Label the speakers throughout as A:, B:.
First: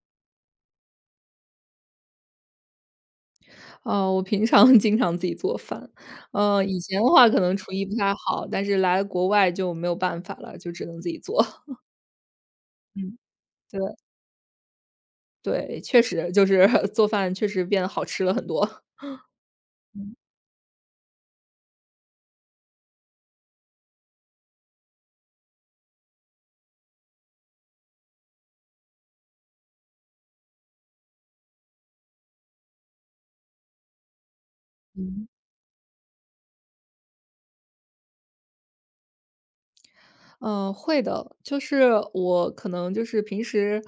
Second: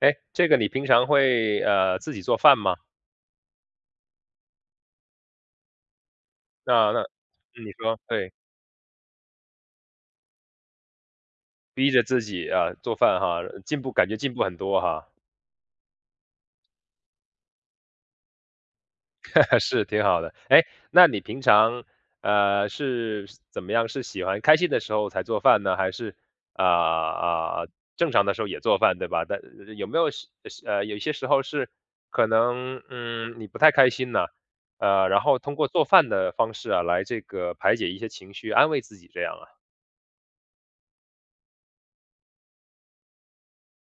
A: 哎，这个你平常会自己做饭吗？
B: 哦，我平常 经常自己做饭，以
A: 那
B: 前
A: 那
B: 的话可能
A: 嗯
B: 厨
A: 你
B: 艺不
A: 说
B: 太
A: 对，
B: 好，但是来国外就没有办法了，就只能自己做。
A: 逼着自己啊、做
B: 嗯。
A: 饭哈，
B: 对，
A: 感觉进步很多哈，
B: 对，确实就是 做饭确实变得好吃了很多。
A: 是挺好的。哎，那你平常是怎么样？是喜欢开心的时候才做饭呢，还是啊啊、正常的时候也做饭对吧？但有没有是有一些时候是可能你不太开心呢、然
B: 嗯。
A: 后通过做饭的方式啊来这个排解一些情绪，安慰自己这样啊？
B: 嗯，会的，就是我可能就是平时，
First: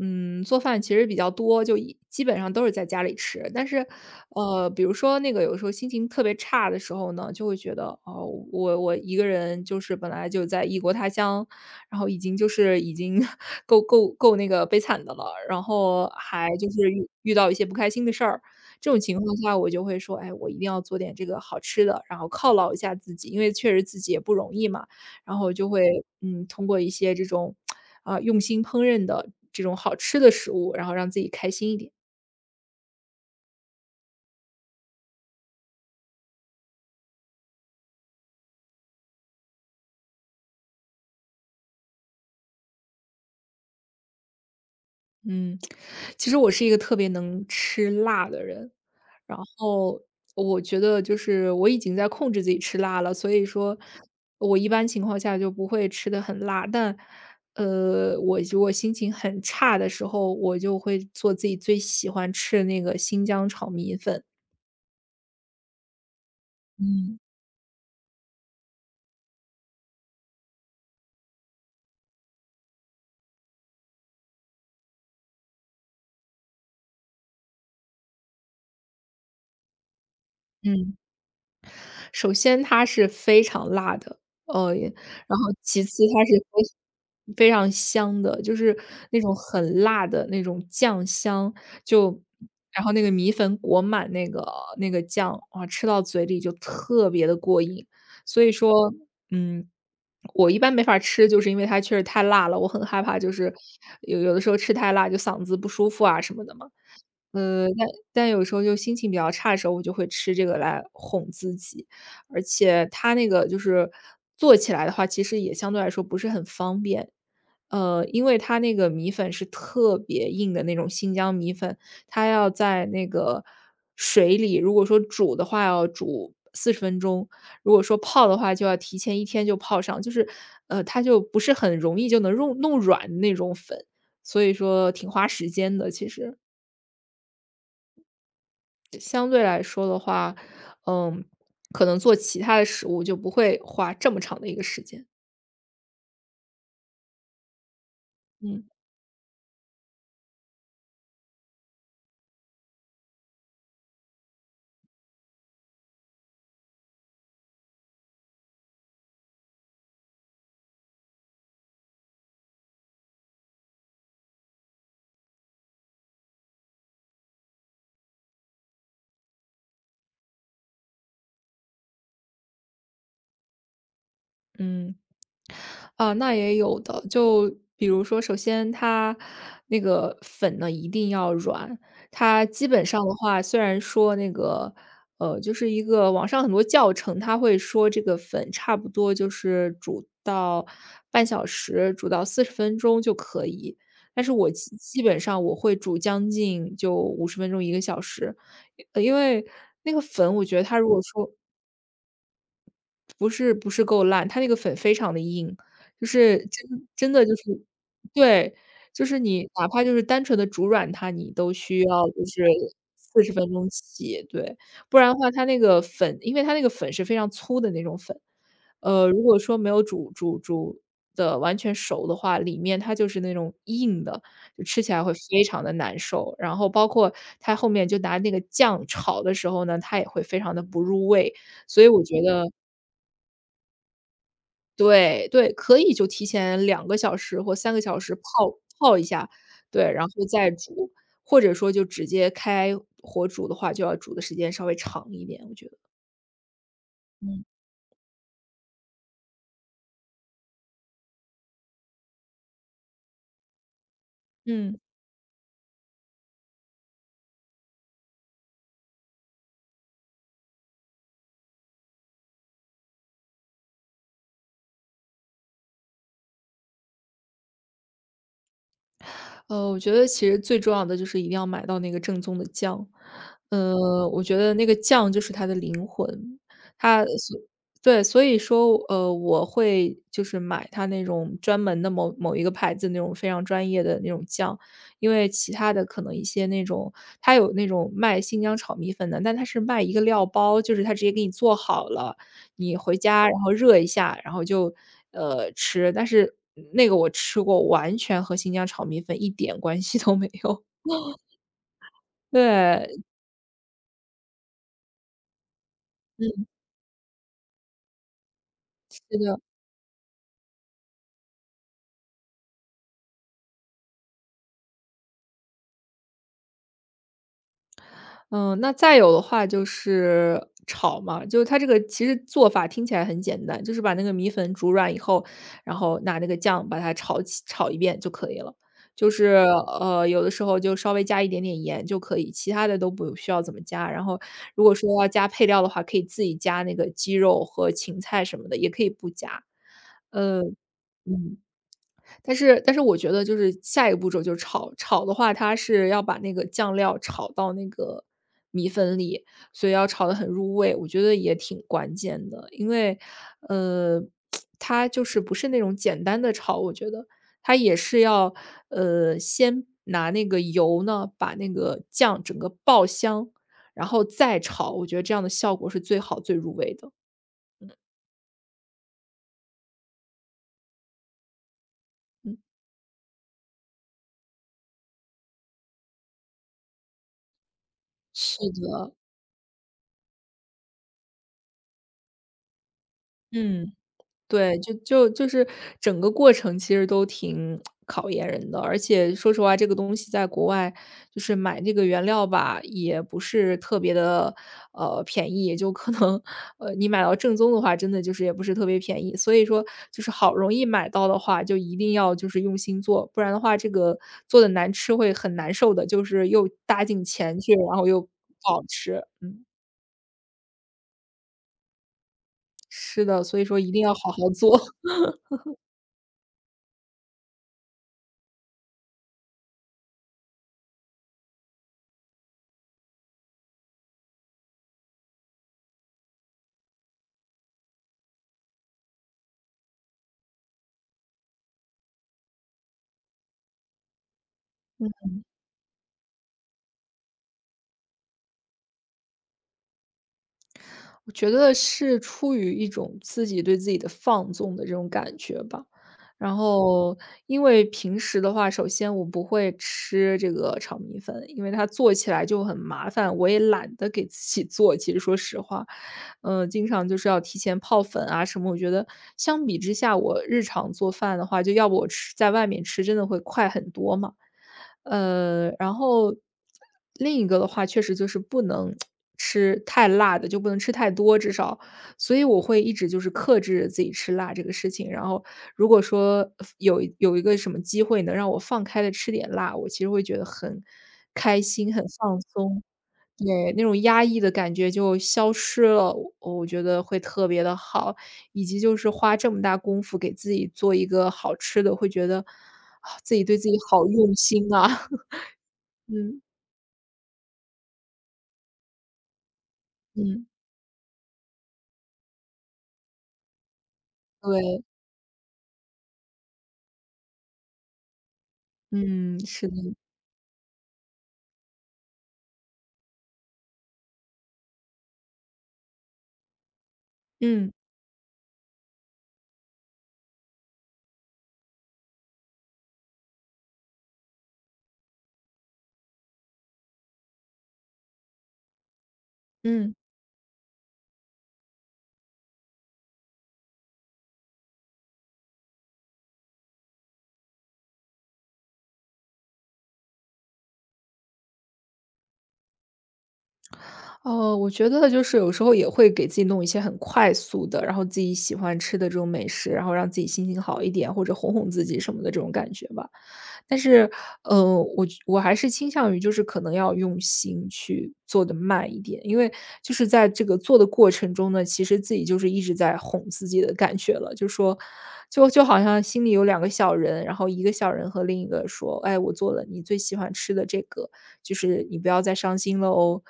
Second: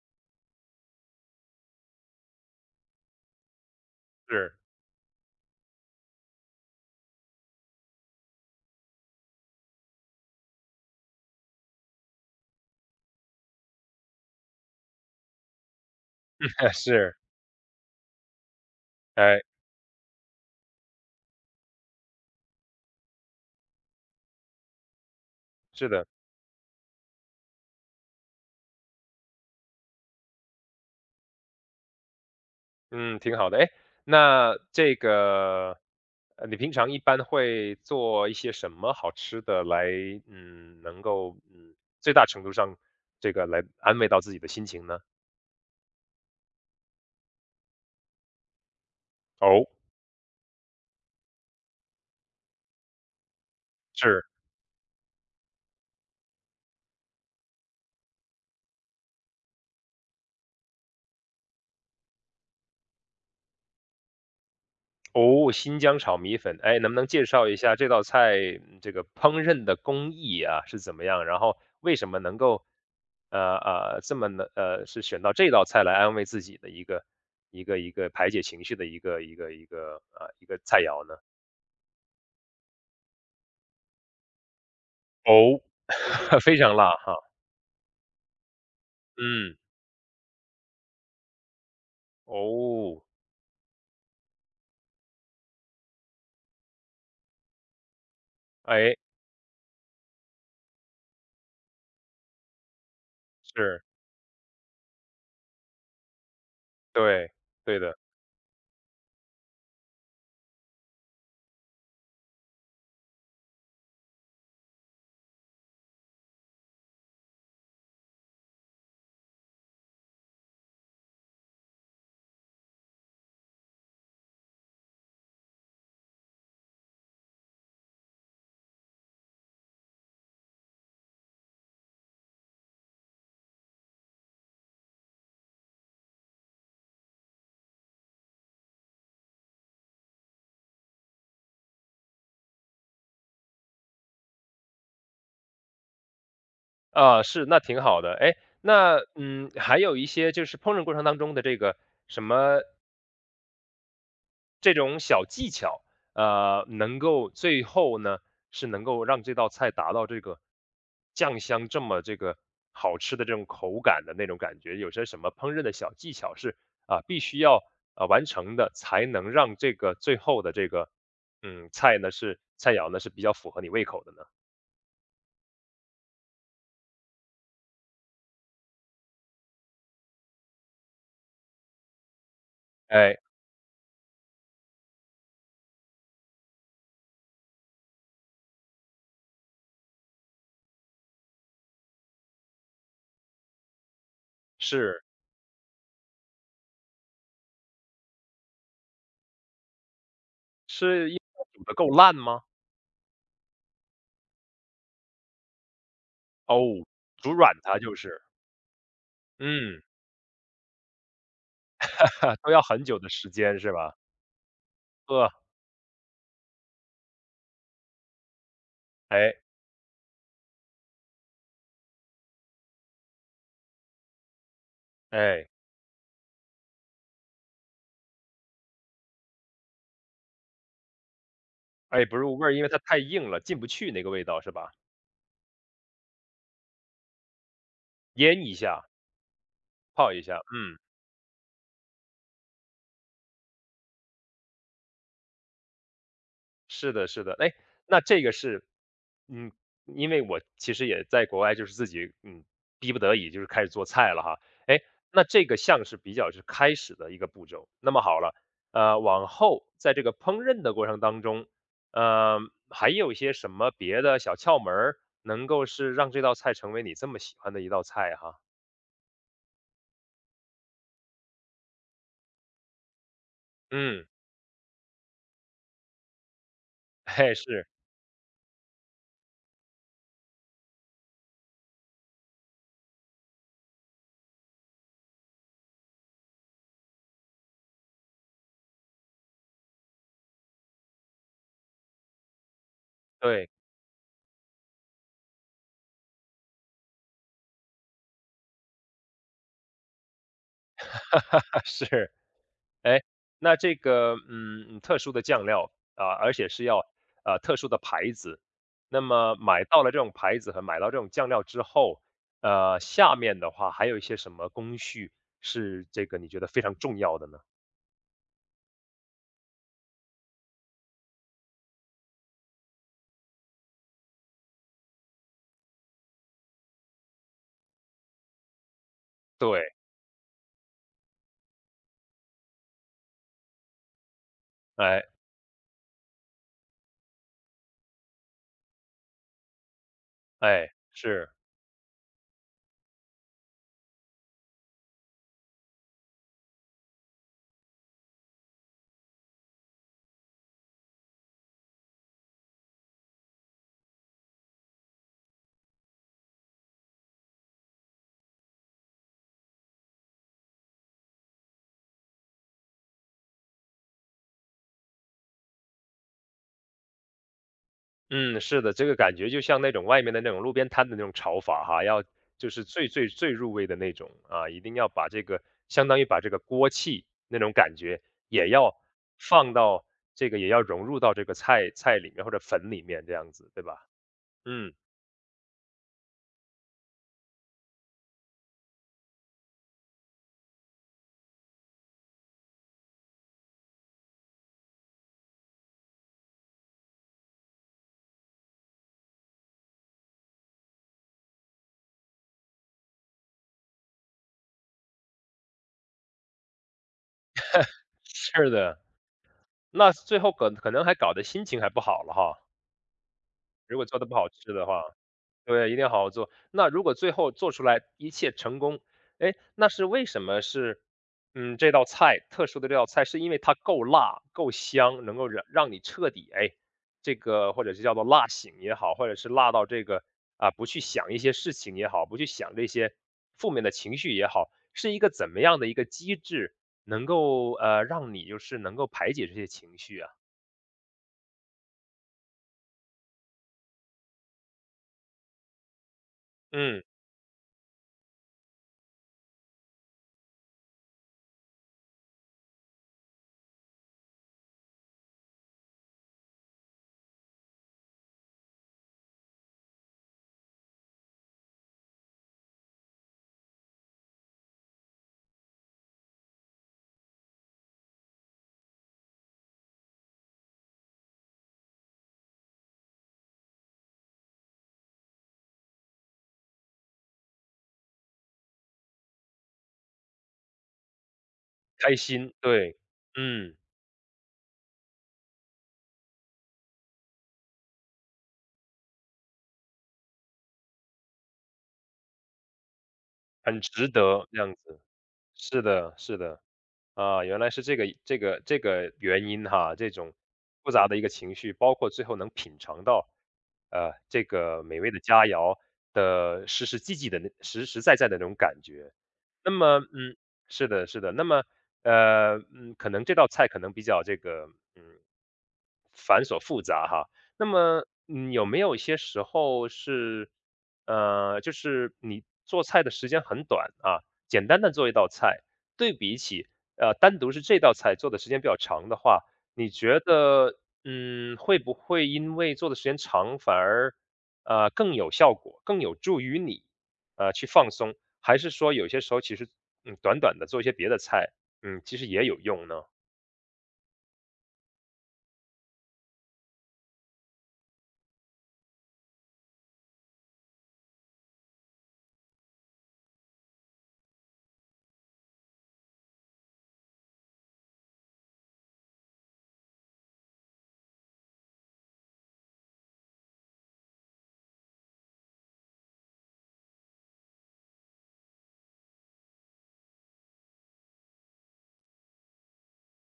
B: 做饭其实比较多，就基本上都是在家里吃。但是，
A: 是。
B: 比如说那个有时候心情特别差的时候呢，就会觉得哦，我一个人就是本来就在异国他乡，然后已经 够那个悲惨的了，然后还就 是遇
A: 是。
B: 遇到一些不开心的事儿，这种情况
A: 哎，
B: 下我就会说，哎，我一定要做点这个好吃的，然后犒劳一下自己，因为确实自己也不容易嘛。然后就
A: 是
B: 会，
A: 的，
B: 通过一些这种，用心烹饪的这种好吃的食物，然后让自己开心一点。
A: 嗯，挺好的。哎，那这个，你平常一般会做一些什么好吃的来，嗯，能够，嗯，最大程度上这个来安慰到自己的心情呢？
B: 嗯，其实我是一个特别能吃辣的人，然
A: 哦，
B: 后我觉得就是我已经在控制自己吃辣了，所以说
A: 是。
B: 我一般情况下就不会吃的很辣，但，我如果心情很差的时候，我就会做自己最喜欢吃的那个新疆炒米粉。
A: 哦，新疆炒米粉，哎，能不能
B: 嗯。
A: 介绍一下这道菜这个烹饪的工艺啊是怎么样？然后为什么能够，这么能是选到这道菜来安慰自己的一个排解情绪的一个啊、一个菜
B: 嗯。
A: 肴呢？
B: 首先它是非常辣的，然后
A: 哦，
B: 其次它是
A: 非常辣哈，
B: 非常香的，就是那种
A: 嗯，
B: 很辣的那种酱香，就然后那
A: 哦，
B: 个米粉裹满那个酱，啊，吃到嘴里就特别的过瘾。所以说，
A: 哎，
B: 嗯，我一般没法吃，就是因为它确实太辣了，我很害怕就是
A: 是，
B: 有的时候吃太辣就嗓子不舒服啊什么的嘛。
A: 对，
B: 呃，
A: 对
B: 但
A: 的。
B: 但有时候就心情比较差的时候，我就会吃这个来哄自己。而且它那个就是做起来的话，其实也相对来说不是很方便。因为它那个米粉是特别硬的那种新疆米粉，它要在那个水里，如果说煮的话要煮四十分钟，如果说泡的话就要提前一天就泡上，就是它就不是很容易就能弄软的那种粉，所以说挺花时间的，其实。相对来说的话，嗯，可能做其他的食物就不会花这么长的一个时间。
A: 啊，是，那挺好的。哎，
B: 嗯。
A: 那嗯，还有一些就是烹饪过程当中的这个什么这种小技巧，能够最后呢是能够让这道菜达到这个酱香这么这个好吃的这种口感的那种感觉。有些什么烹饪的小技巧是啊，必须要完成的，才能让这个最后的这个菜呢是菜肴呢是比较符合你胃口的呢？
B: 嗯。啊，那也有的。就比如说，首先它那个粉呢一定要软，它基本上的
A: 哎，
B: 话，虽然说那个就是一个网上很多教程，它会说这个粉差不多就是煮到半小时，煮到四十分钟就可以。但是我基基
A: 是
B: 本上我会煮将近就50分钟1个小时，因为那个粉，我觉得它如果
A: 是因
B: 说
A: 为煮的够烂吗？
B: 不是不是够烂，它那个粉非常的硬，就是
A: 哦，
B: 真的
A: 煮
B: 就是
A: 软它就是，
B: 对，就是你哪
A: 嗯，
B: 怕就是单纯的煮软它，你都需要就 是
A: 都要很久的
B: 四
A: 时
B: 十分
A: 间
B: 钟
A: 是吧？
B: 起，对。不然的
A: 呃，
B: 话它那个粉因为它那个粉是非常粗的那种粉，如
A: 哎
B: 果说没有煮的完全熟的话，里面它就是那种硬的，就吃起来会非
A: 哎。
B: 常的难受。然后包括它后面就拿那个酱炒的时候呢，它也会非常的不入味，所以我
A: 哎，不
B: 觉
A: 入
B: 得
A: 味儿，因为它太硬了，进不去那个味道是吧？
B: 对对，可以就提前两个小时或3个小时
A: 腌一
B: 泡
A: 下，
B: 泡一下，对，然
A: 泡一
B: 后
A: 下，
B: 再
A: 嗯，
B: 煮，或者说就直接开火煮的话，就要煮的时间稍微长一点，我觉得，
A: 是的，是的。
B: 嗯。
A: 哎，那这个是，嗯，因为我其实也在国外，就是自己，嗯，逼不得已就是开始做菜了哈。
B: 嗯。
A: 哎，那这个像是比较是开始的一个步骤。那么好了，往后在这个烹饪的过程当中，呃，还有一些什么别的小窍门儿，能够是让这道菜成为你这么喜欢的一道菜哈？
B: 我觉得其实最重要的就是一定要买到那个正宗的酱，
A: 嗯，
B: 我觉得那个酱就是它的灵魂，它
A: 嘿，
B: 所
A: 是，
B: 对，所以说，我会就是买它那种专门的某某一个牌子那种非常专业的那种酱，因为其他的可能一些那种，它有那种卖新疆炒米粉的，但它是卖一个料包，就是它直接给你做好了，你回家然
A: 对，
B: 后热一下，然后就，吃。但是那个我吃过，完全和新疆炒米粉一点关系都没有。
A: 是。
B: 对，
A: 哎，那这个，嗯，特殊的酱料啊，而
B: 嗯，
A: 且是要特殊的牌子。
B: 是
A: 那么
B: 的。
A: 买到了这种牌子和买到这种酱料之后，下面的话还有一些什么工序是这个你觉得非常重要的呢？
B: 嗯，那再有的话就是炒嘛，就是它这个其实做法听起来很简单，就是把那个米粉煮软以后，然后拿那个酱把它炒起炒一遍就可以了。就是
A: 对，
B: 有的时候就稍微加一点点盐就可以，其他的都不需要怎么加。然后如果说
A: 哎，
B: 要加配料的话，可以自己加那个鸡肉和芹菜什么的，也可以不加。呃，
A: 是。
B: 但是我觉得就是下一个步骤就是炒，炒的话它是要把那个酱料炒到那个米粉里，所以要炒得很入味，我觉得也挺关键的。因为，呃，它就是不是那种简单的炒，我觉得它也是要，先拿那个油呢，把那个酱整个爆香，然后再炒，我觉得这样的效果是最好、最入味的。
A: 嗯，是的，这个感觉就像那种外面的那种路边摊的那种炒法哈，要
B: 嗯。
A: 就是最入味的那种啊，一定要把这个相当于把这个锅气那种感觉
B: 是
A: 也要
B: 的，
A: 放到这个也要融入到这个菜里面或者粉里面这样子，对
B: 嗯。
A: 吧？
B: 对，就
A: 嗯，
B: 就就是整个过程其实都挺考验人的，而且说实话，这个东西在国外就是买这个原料吧，也不是特别的便宜，就可能你买到正宗的话，真的就是也不是特别便宜。所以说，就是好容易买到的话，就一定要就是用心做，不然的话，这个做的难吃会很难受的，就是又搭进钱去，然后又不
A: 是
B: 好
A: 的，
B: 吃。嗯，
A: 那最后可能还搞得心情还不好了哈，
B: 是的，所以说一
A: 如
B: 定
A: 果
B: 要
A: 做的
B: 好
A: 不
B: 好
A: 好吃
B: 做。
A: 的话。对，一定要好好做。那如果最后做出来一切成功，哎，那是为什么是，嗯，这道菜是因为它够辣、够香，能够让你彻底哎，这个或者是叫做辣醒也好，或者是辣到这个啊不去想一些事情也好，不去想这些负面的情绪也好，是一个怎么样的一个机制能够让你就是能够排解这些情绪啊？
B: 我觉得是出于一种自己对自己的放纵的这种感觉吧。然
A: 嗯，
B: 后因为平时的话，首先我不会吃这个炒米粉，因为它做起来就很麻烦，我也懒得给自己 做，其实说实话。经常就是要提前泡粉啊什么，我觉得相比之下，我日常做饭的话，就要不我吃在外面吃真的会快很多嘛。然后另一个的话，确实就是不能 吃太辣的，就不能吃太多，至少，所以我会一直就是克制自己吃辣这个事情，然后如果说有一个什么机会能让我放开的吃点辣，我其实会觉得很开心、很
A: 开
B: 放
A: 心，
B: 松。
A: 对，
B: 对，
A: 嗯，
B: 那种压抑的感觉就消失了，我觉得会特别的好。以及就是花这么大功夫给自己做一个好吃的，会觉得，啊自己对自己
A: 很
B: 好
A: 值
B: 用
A: 得这
B: 心
A: 样
B: 啊。
A: 子。是 的，是
B: 嗯，
A: 的，啊，原来是这个原因哈，这种
B: 嗯，
A: 复杂的一个情绪，包括最后能品尝到，这
B: 对，
A: 个美味的佳肴的实实在在的那种感觉。
B: 嗯，是
A: 那
B: 的，
A: 么，嗯，是的，是的，那么，可能这道菜可能比较这个，嗯，好那
B: 嗯，
A: 么，嗯，有没有一些时候是，就是你做菜的时间很短啊，简单的做一道菜，对比起单独是这道菜做的时间比较长的话，你
B: 嗯。
A: 觉得，嗯，会不会因为做的时间长，反而更有效果，更有助于你去放松？还是说有些时候其实嗯短短的做一些别的菜，嗯，其实也有用呢？
B: 哦，我觉得就是有时候也会给自己弄一些很快速的，然后自己喜欢吃的这种美食，然后让自己心情好一点，或者哄哄自己什么的这种感觉吧。但是，我还是倾向于就是可能要用心去做的慢一点，因为就是在这个做的过程中呢，其实自己就是一直在哄自己的感觉了，就说。就好像心里有两个小人，然后一个小人和另一个说：“哎，我做了你最喜欢吃的这个，就是你不要再伤心了哦。”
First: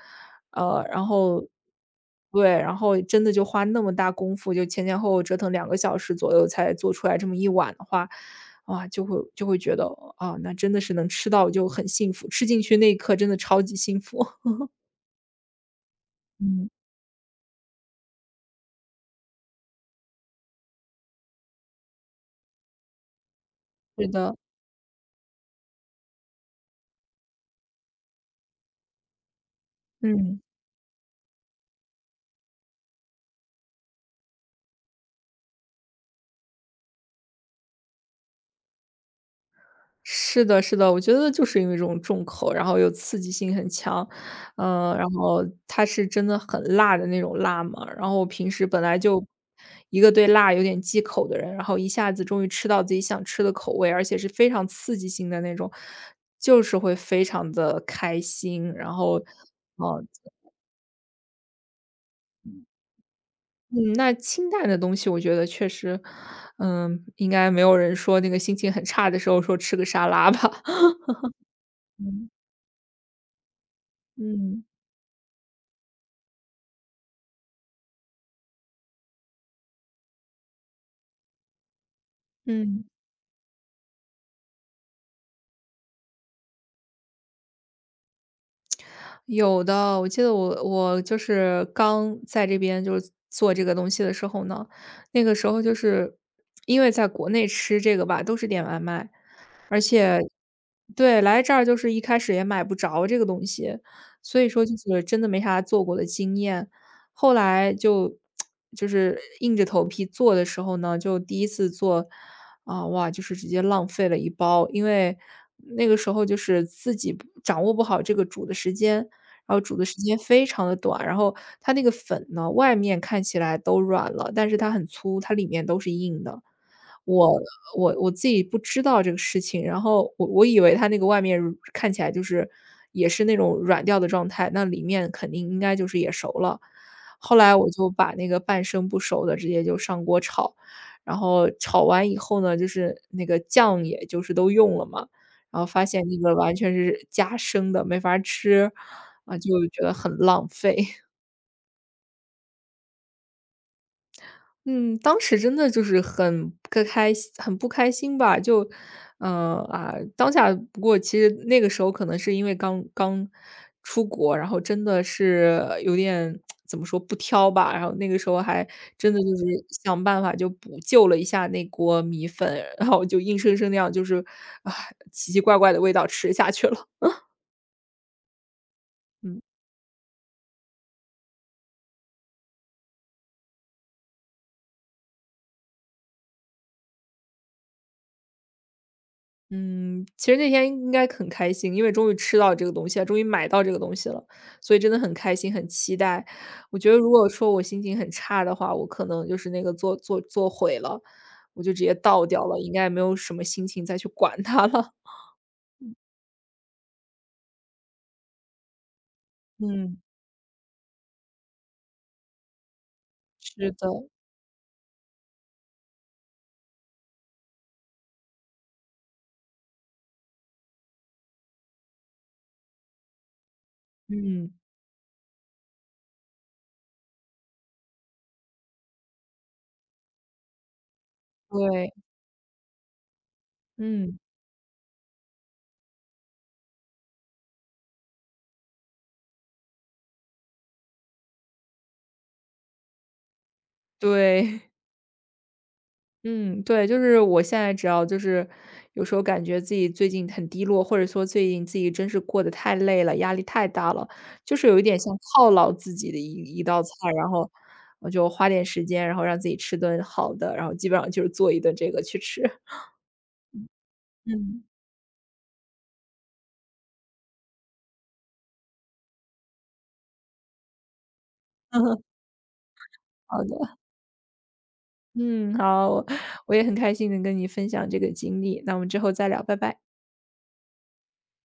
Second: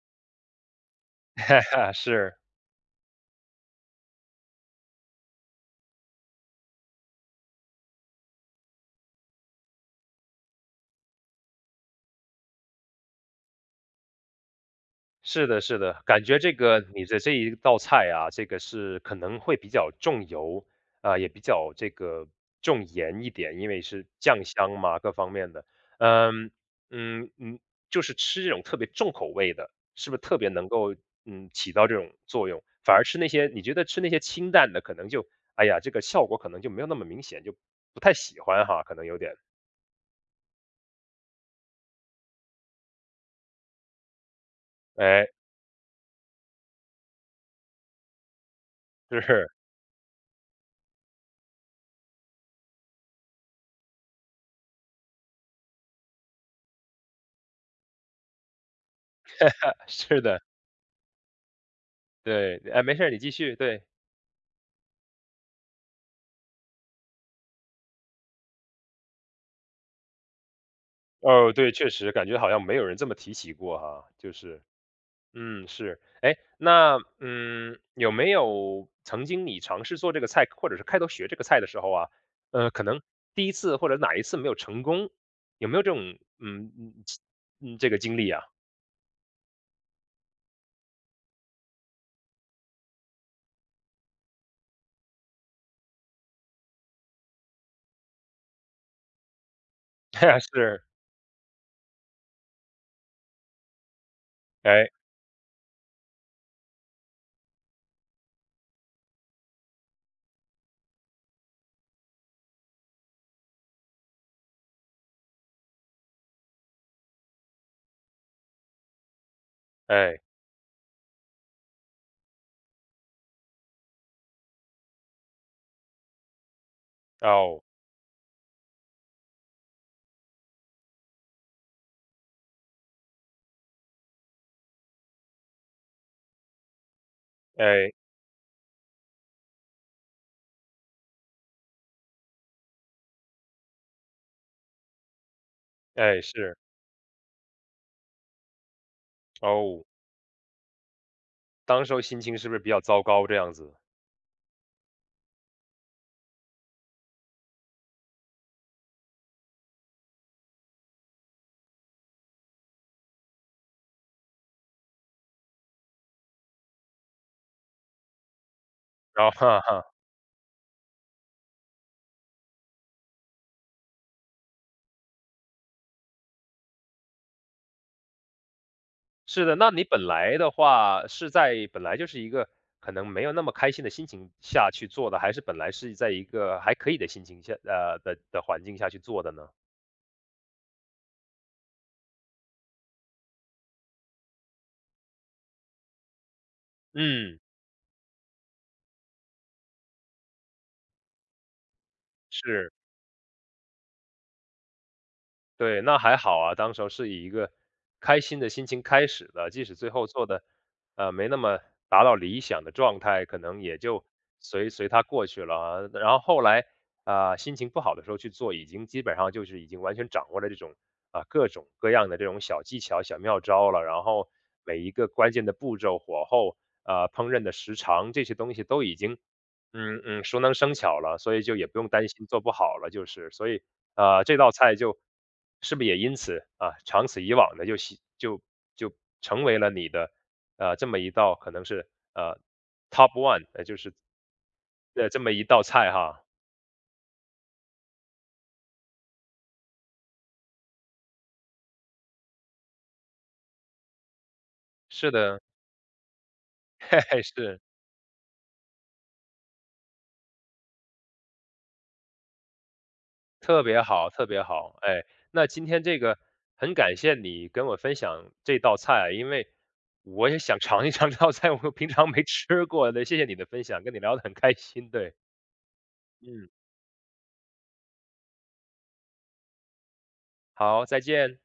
B: 然后
A: 是，
B: 对，然后真的就花那么大功夫，就前前后后折腾两个小时左右才做出来这么一碗的话，哇，就会觉得，啊，那真的是能吃到就很幸福，吃进去那一刻真的超级幸福。
A: 是的，是的，感觉这
B: 嗯，
A: 个你的这一道菜啊，这个是可能会比较重油，啊、也比较这个重盐一点，因为
B: 是
A: 是
B: 的，
A: 酱香嘛，各方面的。嗯嗯，就是吃这种特别重口味的，是不是特
B: 嗯。
A: 别能够嗯起到这种作用？反而吃那些你觉得吃那些清淡的，可能就哎呀，这个效果可能就没有那么明显，就不太喜欢哈，可能有点
B: 是的，是的，我觉得就是因为这种重口，然后又刺激性很强，嗯，然
A: 哎，
B: 后它是真的很辣的那种辣嘛。然后我平时本来
A: 就
B: 就
A: 是
B: 一个对辣有点忌口的人，然后一下子终于吃到自己想吃的口味，而且是非常刺激性的那种，就是会非常的开心。然后，哦，
A: 是的，对，哎，没事儿，你继续，对。
B: 嗯，那清淡的东西，我觉得确实，嗯，应该没有人说那个心情很差的时候说吃个沙拉吧。
A: 哦，对，确实感
B: 嗯
A: 觉好像没有人这么提起过哈，就是，
B: 嗯
A: 嗯，是，哎，那嗯，有没有曾经你尝试做这个菜，或者是开头学这个菜的时候啊，可
B: 嗯。
A: 能第一次或者哪一次没有成功，有没有这种嗯这个经历啊？
B: 有的，我记得我就是刚在这边就是做这个东西的时候呢，那个时候就是因为在国内吃这个吧，都是点外卖，而且
A: 是，
B: 对，来这儿就是一开始也买不着这个东西，所以说就
A: 哎
B: 是真的没啥做过的经验。后来就 就是硬着头皮做的时候呢，就第一次做，啊，哇，就是直接浪费了一包，因为那个时候就是自己不掌握不好这个煮的时间，然后煮的时间
A: 哎
B: 非常的短，然后它那个粉呢，外面看起来都软了，但是它很粗，它里面都是硬的。我
A: 哦，
B: 我自己不知道这个事情，然后我以为它那个外面如看起来就是也是那种软掉的状态，那里面肯定应该就是也熟了。后来我就
A: 哎
B: 把那个半生不熟的直接就上锅炒，然后炒完以后呢，就是那个酱也就是都用了嘛，然后发现那个完
A: 是
B: 全是加生的，没法吃，啊，就觉
A: 哦，
B: 得很浪费。
A: 当时候心情是不是比较糟糕这样子？
B: 嗯，当时真的就是很不开心很不开心吧，就，啊，当下不过其实那个时候可能是因为刚刚出国，然后真的是有点怎么说，不挑吧，然后那个时候还真的就
A: 然后
B: 是
A: 哈哈。
B: 想办法就补救了一下那锅米粉，然后就硬生生那样就是，啊，奇奇怪怪的味道吃下去了，嗯。
A: 是的，那你本来的话是在就是一个可能没有那么开心的心情下去做的，还是本来是在一个还可以的心情下的环境下去做的呢？
B: 嗯，其实那天应该很开心，因为终于吃到这个东西了，终于买到这个东西了，所以真的很开心，很期待。我觉得如果
A: 嗯，
B: 说我心情很差的话，我可能就是那个做做做毁了，我就直接倒掉了，应
A: 是。
B: 该也没有什么心情再去管它了。
A: 对，那还好啊，当时候是以一个开心的心情开始的，即使最
B: 嗯，
A: 后做的，没那么达到理想的状态，可能
B: 是
A: 也
B: 的，
A: 就随它过去了啊然后后来，啊、心情不好的时候去做，已经基本上就是已经完全掌握了这种啊、各种各样的这种小技巧、小妙招了。然后
B: 嗯，
A: 每一个关键的步骤、火候、啊、烹饪的时长这些东西都已经，嗯嗯，熟能生巧了，所以就也不用
B: 对，
A: 担心做不好了，就是所以。
B: 嗯，
A: 啊，这道菜就是不是也因此啊，长此以往的就习就就成为了你的啊这么一道可能是啊 top one，就是
B: 对。
A: 这么一道菜哈。
B: 嗯，对，就是我现在只要就是有时候感觉自己最近很低落，或者说最近自己真是过得太累了，压力太大了，就是有一点
A: 是
B: 像
A: 的，
B: 犒劳自己的一一 道菜，
A: 嘿嘿，
B: 然后
A: 是
B: 我就花点时间，然后让自己吃顿好的，然后基本上就是做一顿这个去吃。
A: 特别好，特别
B: 嗯，
A: 好。哎，那今天这个很感谢你跟我分享这道菜，因为我也想尝一尝这道菜，我平常 没吃过的。谢谢你
B: 好
A: 的分
B: 的，
A: 享，跟你聊得很开心。对，
B: 嗯，好，我
A: 嗯，
B: 我也很开心能跟你分享这个经历，那我们之后再聊，拜拜。
A: 好，再见。